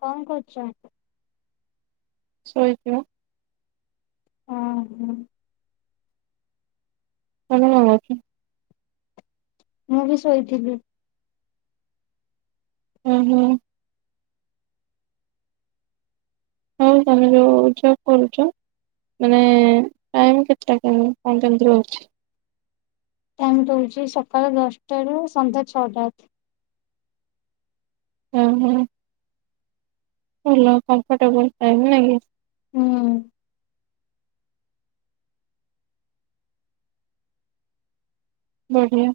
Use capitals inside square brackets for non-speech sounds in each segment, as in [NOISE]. କଣ କରଚ? ଶୋଇଚୁ। ହଁ ହୁଁ। ତମେ କଣ କରୁଚ? ମୁଁ ବି ଶୋଇଥିଲି। ହୁଁ ହୁଁ। ହଉ ତମେ ଯୋଉ ଜବ୍ କରୁଚ? ମାନେ ଟାଇମ୍ କେତେଟା କେ କଣ କେମିତି ରହୁଛି। ଟାଇମ୍ ରହୁଛି ସକାଳ ଦଶଟା ରୁ ସନ୍ଧ୍ୟା ଛଅଟା। ହୁଁ ହୁଁ। ଭଲ କମ୍ଫର୍ଟେବଲ ଟାଇମ୍ ନାଇକି। ଉ ହୁଁ। ବଢିଆ।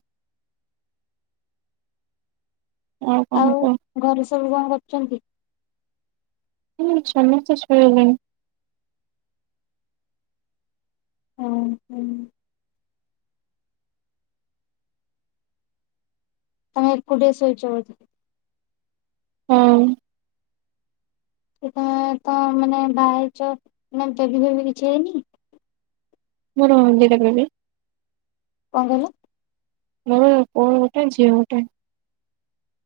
ଆଉ କଣ କୁହ? ସବୁ କଣ କରୁଛନ୍ତି? ହୁଁ ସମସ୍ତେ ଶୋଇଲେଣି। ହଁ ହୁଁ। ତମେ ଏକୁଟିଆ ଶୋଉଚ ବୋଧେ? ହଁ। ସେ ତ ତ ମାନେ ବାହା ହେଇଚ ମାନେ ବେବି ଫେବି କିଛି ହେଇନି? ମୋର ଦିଟା ବେବି। କଣ କହିଲ। ମୋର ପୁଅ ଗୋଟେ ଝିଅ ଗୋଟେ।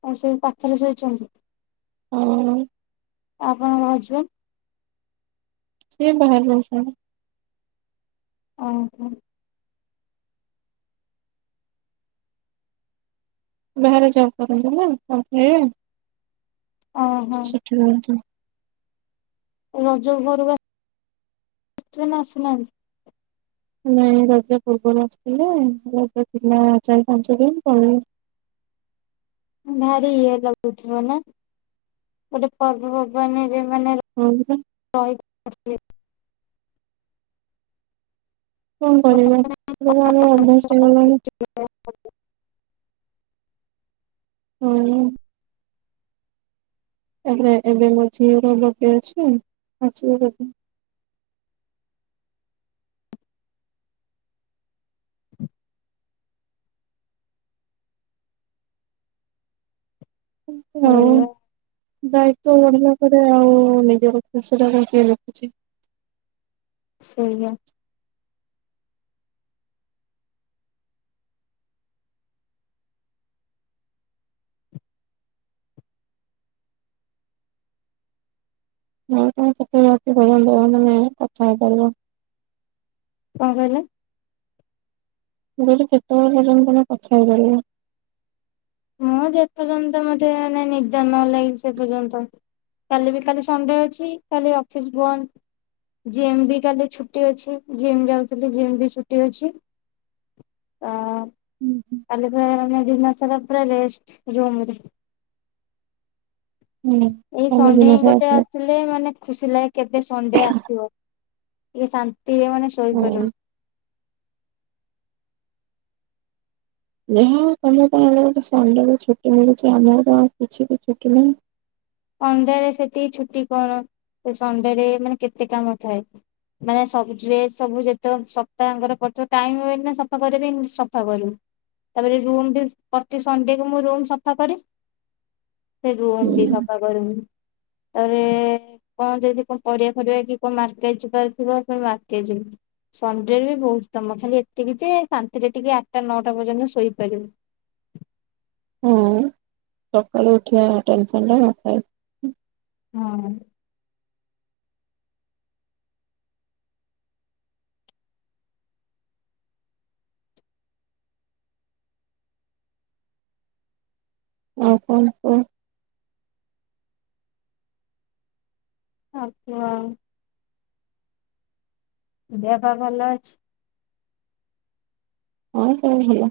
ଆଉ ସେ ପାଖରେ ଶୋଇଛନ୍ତି। ହଁ। ଆପଣଙ୍କ ର ଛୁଆ? ସେ ବାହାରେ ରହୁଛନ୍ତି। ଓହୋ। ବାହାରେ ଜବ କରନ୍ତି ନା କୋପାନୀ ରେ। ଓହୋ ସେଠି ରୁହନ୍ତି। ରଜକୁ ଘରକୁ ଆ ଆସିବେ ନା ଆସିନାହାଁନ୍ତି? ନାଇଁ ରଜ ପୂର୍ବରୁ ଆସିଥିଲେ ରଜ ଥିଲା ଚାରି ପାଞ୍ଚ ଦିନ ତଳେ ଭାରି ଇଏ ଲାଗୁଥିବ ନା ଗୋଟେ ପର୍ବ ପର୍ବାଣୀ? ମାନେ ପଳେଇଲେ ରହି। [INAUDIBLE] କଣ କରିବା ଏବେ ତ ଆମ ଅଭ୍ୟାସ ହେଇଗଲାଣି। ହୁଁ। ତା ପରେ ଏବେ ଏବେ ମୋ ଝିଅର ବଡେ ଅଛି। ଆସିବ କେବ ହୁଁ ଆଉ ଏଇଆ ଦାୟିତ୍ୱ ବଢିଲା ପରେ ଆଉ ନିଜର ଖୁସି ଟା କଣ କିଏ ଦେଖୁଚି? ସେଇଆ ନା ତମେ କେତେବେଳେ ରାତି ପର୍ଯ୍ୟନ୍ତ ମାନେ କଥା ହେଇପାରିବ। କଣ କହିଲ? ମୁଁ କହିଲି କେତେବେଳ ପର୍ଯ୍ୟନ୍ତ ତମେ କଥା ହେଇପାରିବ? ମୁଁ ଯେ ପର୍ୟ୍ୟନ୍ତ ମତେ ଏଇନେ ନିଦ ନ ଲାଗିଚି ସେ ପର୍ୟ୍ୟନ୍ତ। କାଲି ବି କାଲି ସଣ୍ଡେ ଅଛି କାଲି ଅଫିସ ବନ୍ଦ। ଜିମ୍ ବି କାଲି ଛୁଟି ଅଛି ଜିମ୍ ଯାଉଥିଲି ଜିମ୍ ବି ଛୁଟି ଅଛି। ତ କାଲି ପୁରା [UNINTELLIGIBLE] ଦିନ ସାରା ପୁରା ରେଷ୍ଟ ରୁମ୍ ରେ। ହୁଁ ଏଇ କାଲି ସଣ୍ଡେ ଦିନ ହିଁ ସାରା ଗୋଟେ ପୁରା ଆସିଲେ ମାନେ ଖୁସି ଲାଗେ। କେବେ ସଣ୍ଡେ ଆସିବ? ଟିକେ ଶାନ୍ତିରେ ମାନେ ଶୋଇପାରୁବୁ। ହଁ। ଯା ହଉ ତମର ତ ହେଲେ ସଣ୍ଡେରେ ଗୋଟେ ଛୁଟି ମିଳୁଚି। ଆମର ତ ଆଉ କିଛି ବି ଛୁଟି ନାହିଁ। ସଣ୍ଡେରେ ସେଟିକି ଛୁଟି କଣ ସଣ୍ଡେରେ ମାନେ କେତେ କାମ ଥାଏ। ମାନେ ସବୁ ଡ୍ରେସ୍ ସବୁ ଯେତେକ ସପ୍ତାହଙ୍କର ପଡ଼ିଥିବ। ଟାଇମ ହୁଏନି ନା ସଫା କରିବା ପାଇଁ ମୁ ସଫା କରିବୁ। ତା ପରେ ରୁମ୍ ବି ପତି ସାଣ୍ଡେକୁ ମୁଁ ରୁମ୍ ସଫା କରେ। ଫେରେ ରୁମ୍ ବି ହୁଁ ସଫ ତା ପରେ କଣ ଯଦି କଣ ପରିବା ଫରିବା କି କଣ ମାର୍କେଟ ଯିବାର ଥିବ ଫୁଣି ମାର୍କେଟ ଯିବୁ। ସଣ୍ଡେରେ ବି ବହୁତ କାମ ଖାଲି ଏତିକି ଯେ ଶାନ୍ତିରେ ଟିକେ ଆଠଟା ନଅଟା ପର୍ଯ୍ୟନ୍ତ ଶୋଇପାରିବୁ। ହଁ ସକାଳେୁ ଉଠିବା ଟେନସନ୍ ଟା ନଥାଏ। ହଁ। ଆଉ କଣ କୁହ? ଆଉ କୁହ ଦେହ ପା ଭଲ ଅଛି? ହଁ ସବୁ ଭଲ।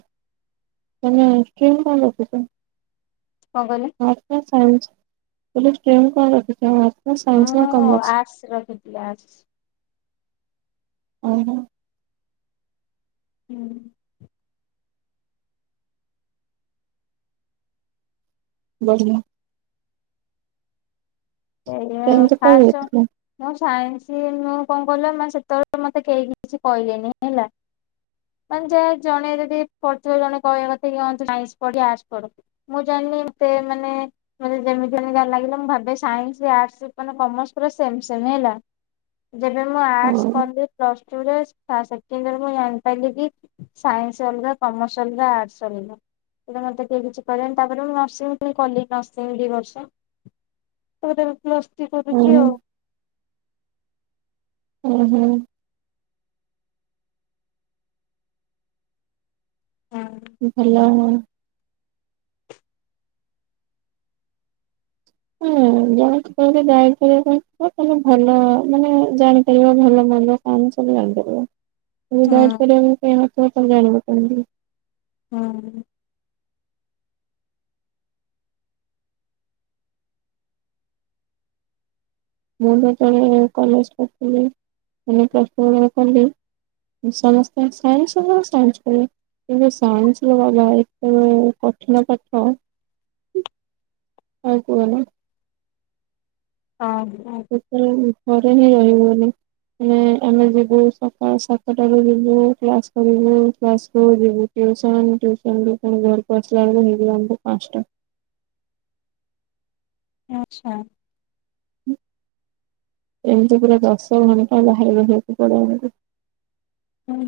ତମେ ଷ୍ଟ୍ରୀମ୍ କଣ ରଖିଚ? କଁ କହିଲେ? ସାଇଁସ୍ ମୁଁ କହିଲି ଷ୍ଟ୍ରିମ୍ କଣ ରଖି ମୁଁ ଆର୍ଟସ୍ ରଖିଥିଲି ଆର୍ଟସ୍। ଓଃ ହୋ। ହୁଁ। ବଢିଆ। ସେଇଆ ଟେନ୍ଥ କୋଉ ଫାର୍ସ ରଖିଥିଲ? ମସ ସାଇଁସ୍ ମୁଁ କଣ କହିଲ ମାନେ ସେତେବେଳେ ତ ମତେ କେହି କିଛି କହିଲେନି ହେଲା। ମାନ ଯା ଜଣେ ହେଲେ ଟିକେ ପଢଥିବ ଜଣେ କହିବା କଥା କି ହଁ ତୁ ସାଇଁସ୍ ପଢ଼ କି ଆର୍ଟସ୍ ପଢ଼। ମୁଁ ଜାଣି ଣି ତେ ମାନେ ମତେ ଯେମିତି ଯାହା ଲାଗିଲା ମୁଁ ଭାବେ ସାଇଁସ୍ ସ୍, ଆର୍ଟସ୍ ମାନେ କମର୍ସ ପୁରା ସେମ୍ ସେମ୍ ହେଲା। ଯେବେ ମୁଁ ଓହୋ ଆର୍ଟସ୍ କଲି ପ୍ଲସ୍ ଟୁ ରେ ଫାସ୍ ସେକେଣ୍ଡିୟରେ ମୁଁ ଜାଣିପାରିଲି କି ସାଇଁସ୍ ଅଲଗା କମର୍ସ ଅଲଗା ଆର୍ଟସ ଅଲଗା। ସେଟା ମତେ କିଏ କିଛି କଇଲେନି ତା ପରେ ମୁଁ ନର୍ସିଂ ପୁଣି କଲି ନର୍ସିଂ ଦି ବର୍ଷ। ତା ପରେ ଏବେ ପ୍ଲସ୍ ଥ୍ରି କରିୁଚି ଓହୋ ଆଉ। ଉଁ ହୁଁ। ହୁଁ ଭଲ। ହୁଁ। ଜଣ ଜଣେ କହିଲେ ଯାଇପାରିବା ତ ତମେ ଭଲ ମାନେ ଜାଣିପାରିବ ଭଲ ମନ୍ଦ କ ତାହାଲେ ହୁଁ ଜାଣିପାରିବ [UNINTELLIGIBLE] ହୁଁ। ମୁଁ ଯେତେବେଳେ କଲେଜ ପଢୁଥିଲି। ଆମ ପ୍ଲସ ଟୁ ବେଳର କଲେଜ ସମସ୍ତେ ସାଇନ୍ସ ହ ସାଇନ୍ସ କର କିନ୍ତୁ ସାଇନ୍ସ ର ବାବା ଏତେବେ କଠିନ ପାଠ। ଆ କୁହନା। ହଁ ସେତେବେଳେ ଘରେ ହିଁ ରହିହବନି। ମାନେ ଆମେ ଯିବୁ ସକାଳ ସାତଟାରୁ ଯିବୁ କ୍ଲାସ କରିବୁ କ୍ଲାସକୁୁ ଯିବୁ ଟ୍ୟୁଶନ ଟ୍ୟୁଶନ୍ ରୁ ଫୁଣି ଘରକୁ ଆସିଲାବେଳକୁ ହେଇଯିବ ଫୁଣି ପାଞ୍ଚଟା। ଆଛା। ହଁ। ଏମିତି ପୁରା ଦଶ ଘଣ୍ଟା ବାହାର ରହିବାକୁ ପଡେ ଆମକୁ। ହୁଁ।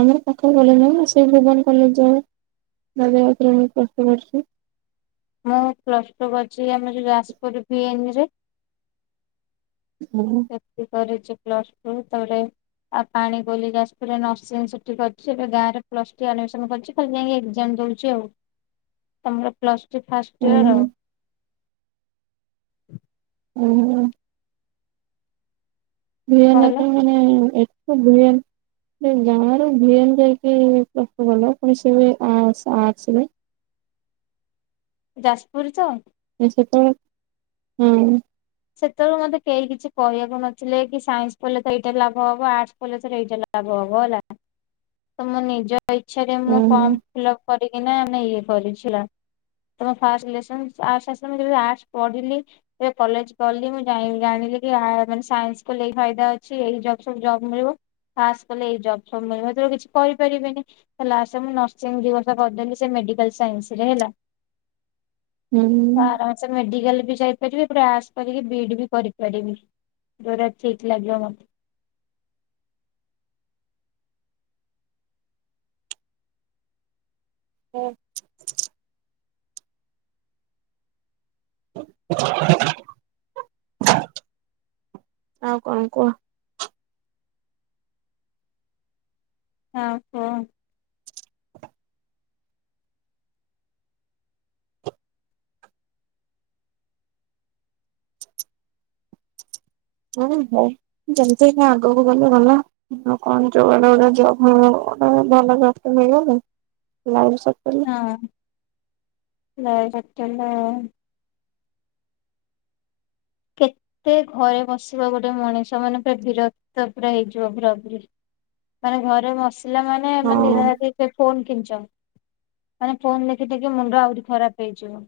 ଆମର ପାଖ କଲେଜ ଅ ସେ ଭୁବନ କଲେଜ ଯାଉ। ବାଜି ରାଉତ ରେ ମୁ ପ୍ଲସ ଥ୍ରି କରିଛି। ମୁଁ ପ୍ଲସ ଟୁ କରିଛି ଆମ ଯୋଉ ଯାଜପୁର ଭି ଏନ୍ ରେ। ସେଠି କରିଛି ପ୍ଲସ ଟୁ ତାପରେ ଆଉ ପାଣିକୋଇଲି ଯାଜପୁରରେ ନସିଂ ସେଠି କରିଛି। ଏବେ ଗାଁରେ ପ୍ଲସ ଥ୍ରି ଆଡମିଶନ୍ କରିଛି ଖାଲି ଯାଇକି ଏଗଯାମ ଦୋଉଚି ଆଉ। ତମର ପ୍ଲସ ଥ୍ରି ଫାଷ୍ଟ ଇଅର? ହୁଁ। ଭି ଏନ୍ ରେ କଣ କହିଲ ତ ମାନେ ଏଠୁ ଭି ଏନ୍ ଗାଁରୁ ଭି ଏନ୍ ଯାଇକି ପ୍ଲସ ଟୁ କଲ ଫୁଣି ସେ ଆର୍ଟ୍ସ ଆର୍ଟ୍ସ ରେ? ଯାଜପୁର ତ ସେ ତ ହୁଁ ସେତବେଳୁ ମତେ କେହି କିଛି କହିବାକୁ ନଥିଲେ କି ସାଇନ୍ସ କଲେ ତ ଏଇଟା ଲାଭ ହବ ଆର୍ଟସ ପଢିଲେ ତତେ ଏଇଟା ଲାଭ ହବ। ହବ ହେଲା ତ ମୋ ନିଜ ଇଚ୍ଛାରେ ମୁଁ ହୁଁ ଫର୍ମ ଫିଲ ଅପ କରିକିନା ଆମେ ଇଏ କରିଛିଲା। ତ ମୋର ଫାଷ୍ଟ ସିଲେକ୍ସନ ଆର୍ଟ୍ସ ଆସିଲା ମୁ ଯେବେ ଆର୍ଟ୍ସ ପଢିଲି କଲେଜ୍ କଲି ମୁଁ ଜାଣି ଜାଣିଲି କି ମାନେ ସାଇନ୍ସ କଲେ ଏଇ ଫାଇଦା ଅଛି ଏଇ ଜବ ସବୁ ଜବ ମିଳିବ। ଆର୍ଟ୍ସ କଲେ ଏଇ ଜବ୍ ଫବ ମିଳିବ। ହେତେବେଲୁ କିଛି କରିପାରିବିନି ତ ଲାଷ୍ଟ୍ରେ ମୁଁ ନର୍ସିଂ ଦି ବର୍ଷ କରିଦେଲି ସେ ମେ ମେଡିକାଲ ସାଇନ୍ସ ରେ ହେଲା [INAUDIBLE] ପୁରା ହୁଁ ଆରାମସେ ମେଡିକାଲ ବି ଯାଇପାରିବେ ପୁରା ଆସ୍ କରିକି ବି ଇ ଡି ବି କରିପାରିବି ଯୋଉଟା ଠିକ ଲାଗିବ ମତେ। [INAUDIBLE] ହଁ। [UNINTELLIGIBLE] ଆଉ କଣ କୁହ? ହ କୁହ। ହଁ ହଉ ଯେମତି ଆଗକୁ ଗଲେ ଗଲା କଣ ଗ ଜବ ଗୋଟେ ଭଲ ଜବ ଟେ ମିଳିଗଲେ ଲାଇଫ ସେଟେଲ। ହଁ ଲାଇଫ ସେଟେଲ ଆଉ। କେତେ ଘରେ ବସିବ ଗୋଟେ ମଣିଷ ମାନେ ପୁରା ବୀରକ୍ତ ପୁରା ହେଇଯିବ ପୁରାପୁରି। ମାନେ ଘରେ ମସିଲା ମାନେ ହଁ ମାନେ ଦିନ ରାତି ସେ ଫୋନ ଖିଞ୍ଚ। ଆ ଫୋନ ଦେଖି ଦେଖି ମୁଣ୍ଡ ଆହୁରି ଖରାପ ହେଇଯିବ।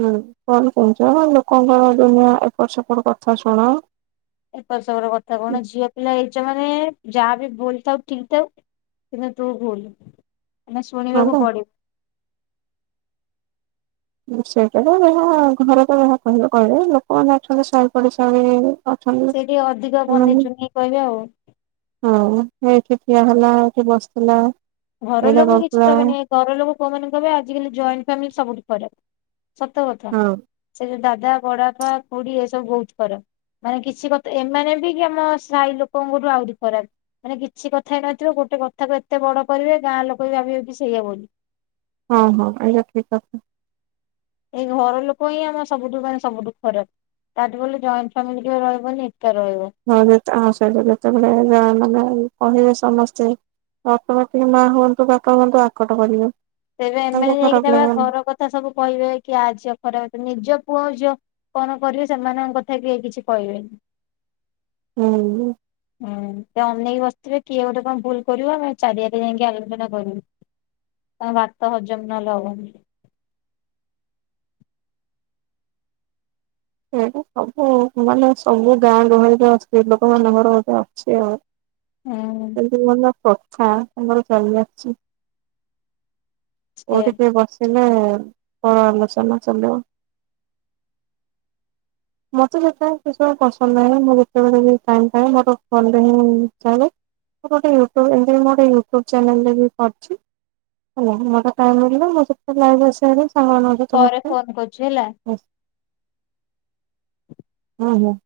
ହୁଁ କଣ କହୁଛ ଲୋକଙ୍କର ଦୂନିଆ ଏପଟ ସେପଟ କଥା ଶୁଣ ଏପଟ୍ ସେପଟ କଥା କଣ ଝିଅ ପିଲା ହେଇଛ ମାନେ ଯାହାବି ଭୁଲ ଥାଉ ଠିକ୍ ଥାଉ କିନ୍ତୁ ତୁ ଭୁଲ। ମାନେ ହଁ ଶୁଣିବାକୁ ବା ପଡିବ। ସେଇଟାରେ ଯ ଘରକୁ ଯ କହିବା କହିଲେ ଲୋକମାନେ ଆଠଛନ୍ତି ଶହି ପଡିଶା [UNINTELLIGIBLE] ଅ ସେ ଟିକେ ଅଧିକ ବନେଇ ସେମାନେ ଚୁନେଇ କହିବେ ଆଉ। ହଁ ଏଠ [UNINTELLIGIBLE] କିଏ ହେଲା, କିଏ ବସିଥିଲା। ଘର ଏଇଟା ଲୋକ କିଛି କରୁଥିଲା କହିବେନି ଘର ଲୋକ କୋଉ ମାନ କହିବେ ଆଜିକାଲି ଜଏଣ୍ଟ ଫ୍ୟାମିଲି, ସବୁଠ ଖରାପ। ସତ କଥା, ହଁ ସେ ଯୋଉ ଦାଦା, ବଡବାପା, ଖୁଡି ଏସବୁ ବହୁତ କର ମାନେ କିଛି କଥା ଏମାନେ ବି କି ଆମ ସାଇ ଲୋକଙ୍କଠୁ ଆହୁରି ଖରାପ, ମାନେ କିଛି କଥା ହେଇନଥିବ, ଗୋଟେ ଗୋଟେ କଥାକୁ ଏତେ ବଡ କରିବେ, ଗାଁ ଲୋକ ବି ଭାବିବେ ସେଇଆ ବୋଲି ହଁ ହଁ [UNINTELLIGIBLE] ଏଇା ଠିକ ଅ ଏଇ ଘର ଲୋକ ହିଁ ଆମ ସବୁଠୁ ମାନେ ସବୁଠୁ ଖରାପ, ତାଠୁ ଗଲେ ଜଏଣ୍ଟ ଫାମିଲି ଟେ ରହିବନି ଏକା ରହିବ। ହଉ ଯେତ ଆସଲି ଯେତେବେଳେ ମାନେ କହିବେ ସମସ୍ତେ, ଅଟୋମଟିକ ମା ହୁଅନ୍ତୁ ବାପା ହୁଅନ୍ତୁ ଆକଟ କରିବେ। ତେବେ ତାଙ୍କୁ ଏମାନେ ଯାଇକି ଖରାପ ଲାଗିବନି ଘର କଥା ସବୁ କହିବେ, କି, ଆ ଝିଅ ଖରାପ, ନିଜ କୁ ପୁଅ ଝିଅ କଣ କରିବେ, ସେମାନଙ୍କ କଥା କେହି କିଛି କହିବେନି। ହୁଁ। ହୁଁ ତ ଅମନ ବ [UNINTELLIGIBLE] ତେ କିଏ ଗୋଟେ କଣ ଭୁଲ କରିବ, ଆମେ ଚାରିଆଡେ ଯାଇକି ଆଲୋଚନା କରିବୁ। ଭାତ ହଜମ ନ ହେଲେ ହବନି। ଏଟା ସବୁ ମାନେ, ସବୁ ଗାଁ ଗହଳିରେ ଅଛି, ଲୋକମାନଙ୍କର ଗଧେ [UNINTELLIGIBLE] ଅଛି ଆଉ ହୁଁ ସେ ଭ [UNINTELLIGIBLE] କଥା ଆମର ଚାଲି ଆସିଛି ସେ ଓଟ ତ ବସେ [UNINTELLIGIBLE] ମଛ ନା ଶଲ [UNINTELLIGIBLE] ମତେ ସେତ କି ପସନ୍ଦ ନାହିଁ, ମୁଁ ଯେତେବେଳେଏ ମୋର ଫନରେ ହିଁ ଚା [UNINTELLIGIBLE] ମୁଁ ଗୋଟେ ୟୁୁବ ଏ ମୁଁ ଗଟେ ୟୁଟ୍ୟୁବ ଚ୍ୟାନେଲ ରେ ବି କରିଛି। ହୋ ମ କଏ ମିିଲ ମ ତ ଲାଇଭ ଆସାରେ [UNINTELLIGIBLE] ଙ୍ଗ ପରେ ତୁମତ ଫୋନ କରୁଛି ହେଲା। [UNINTELLIGIBLE] ହୁଁ ହୁଁ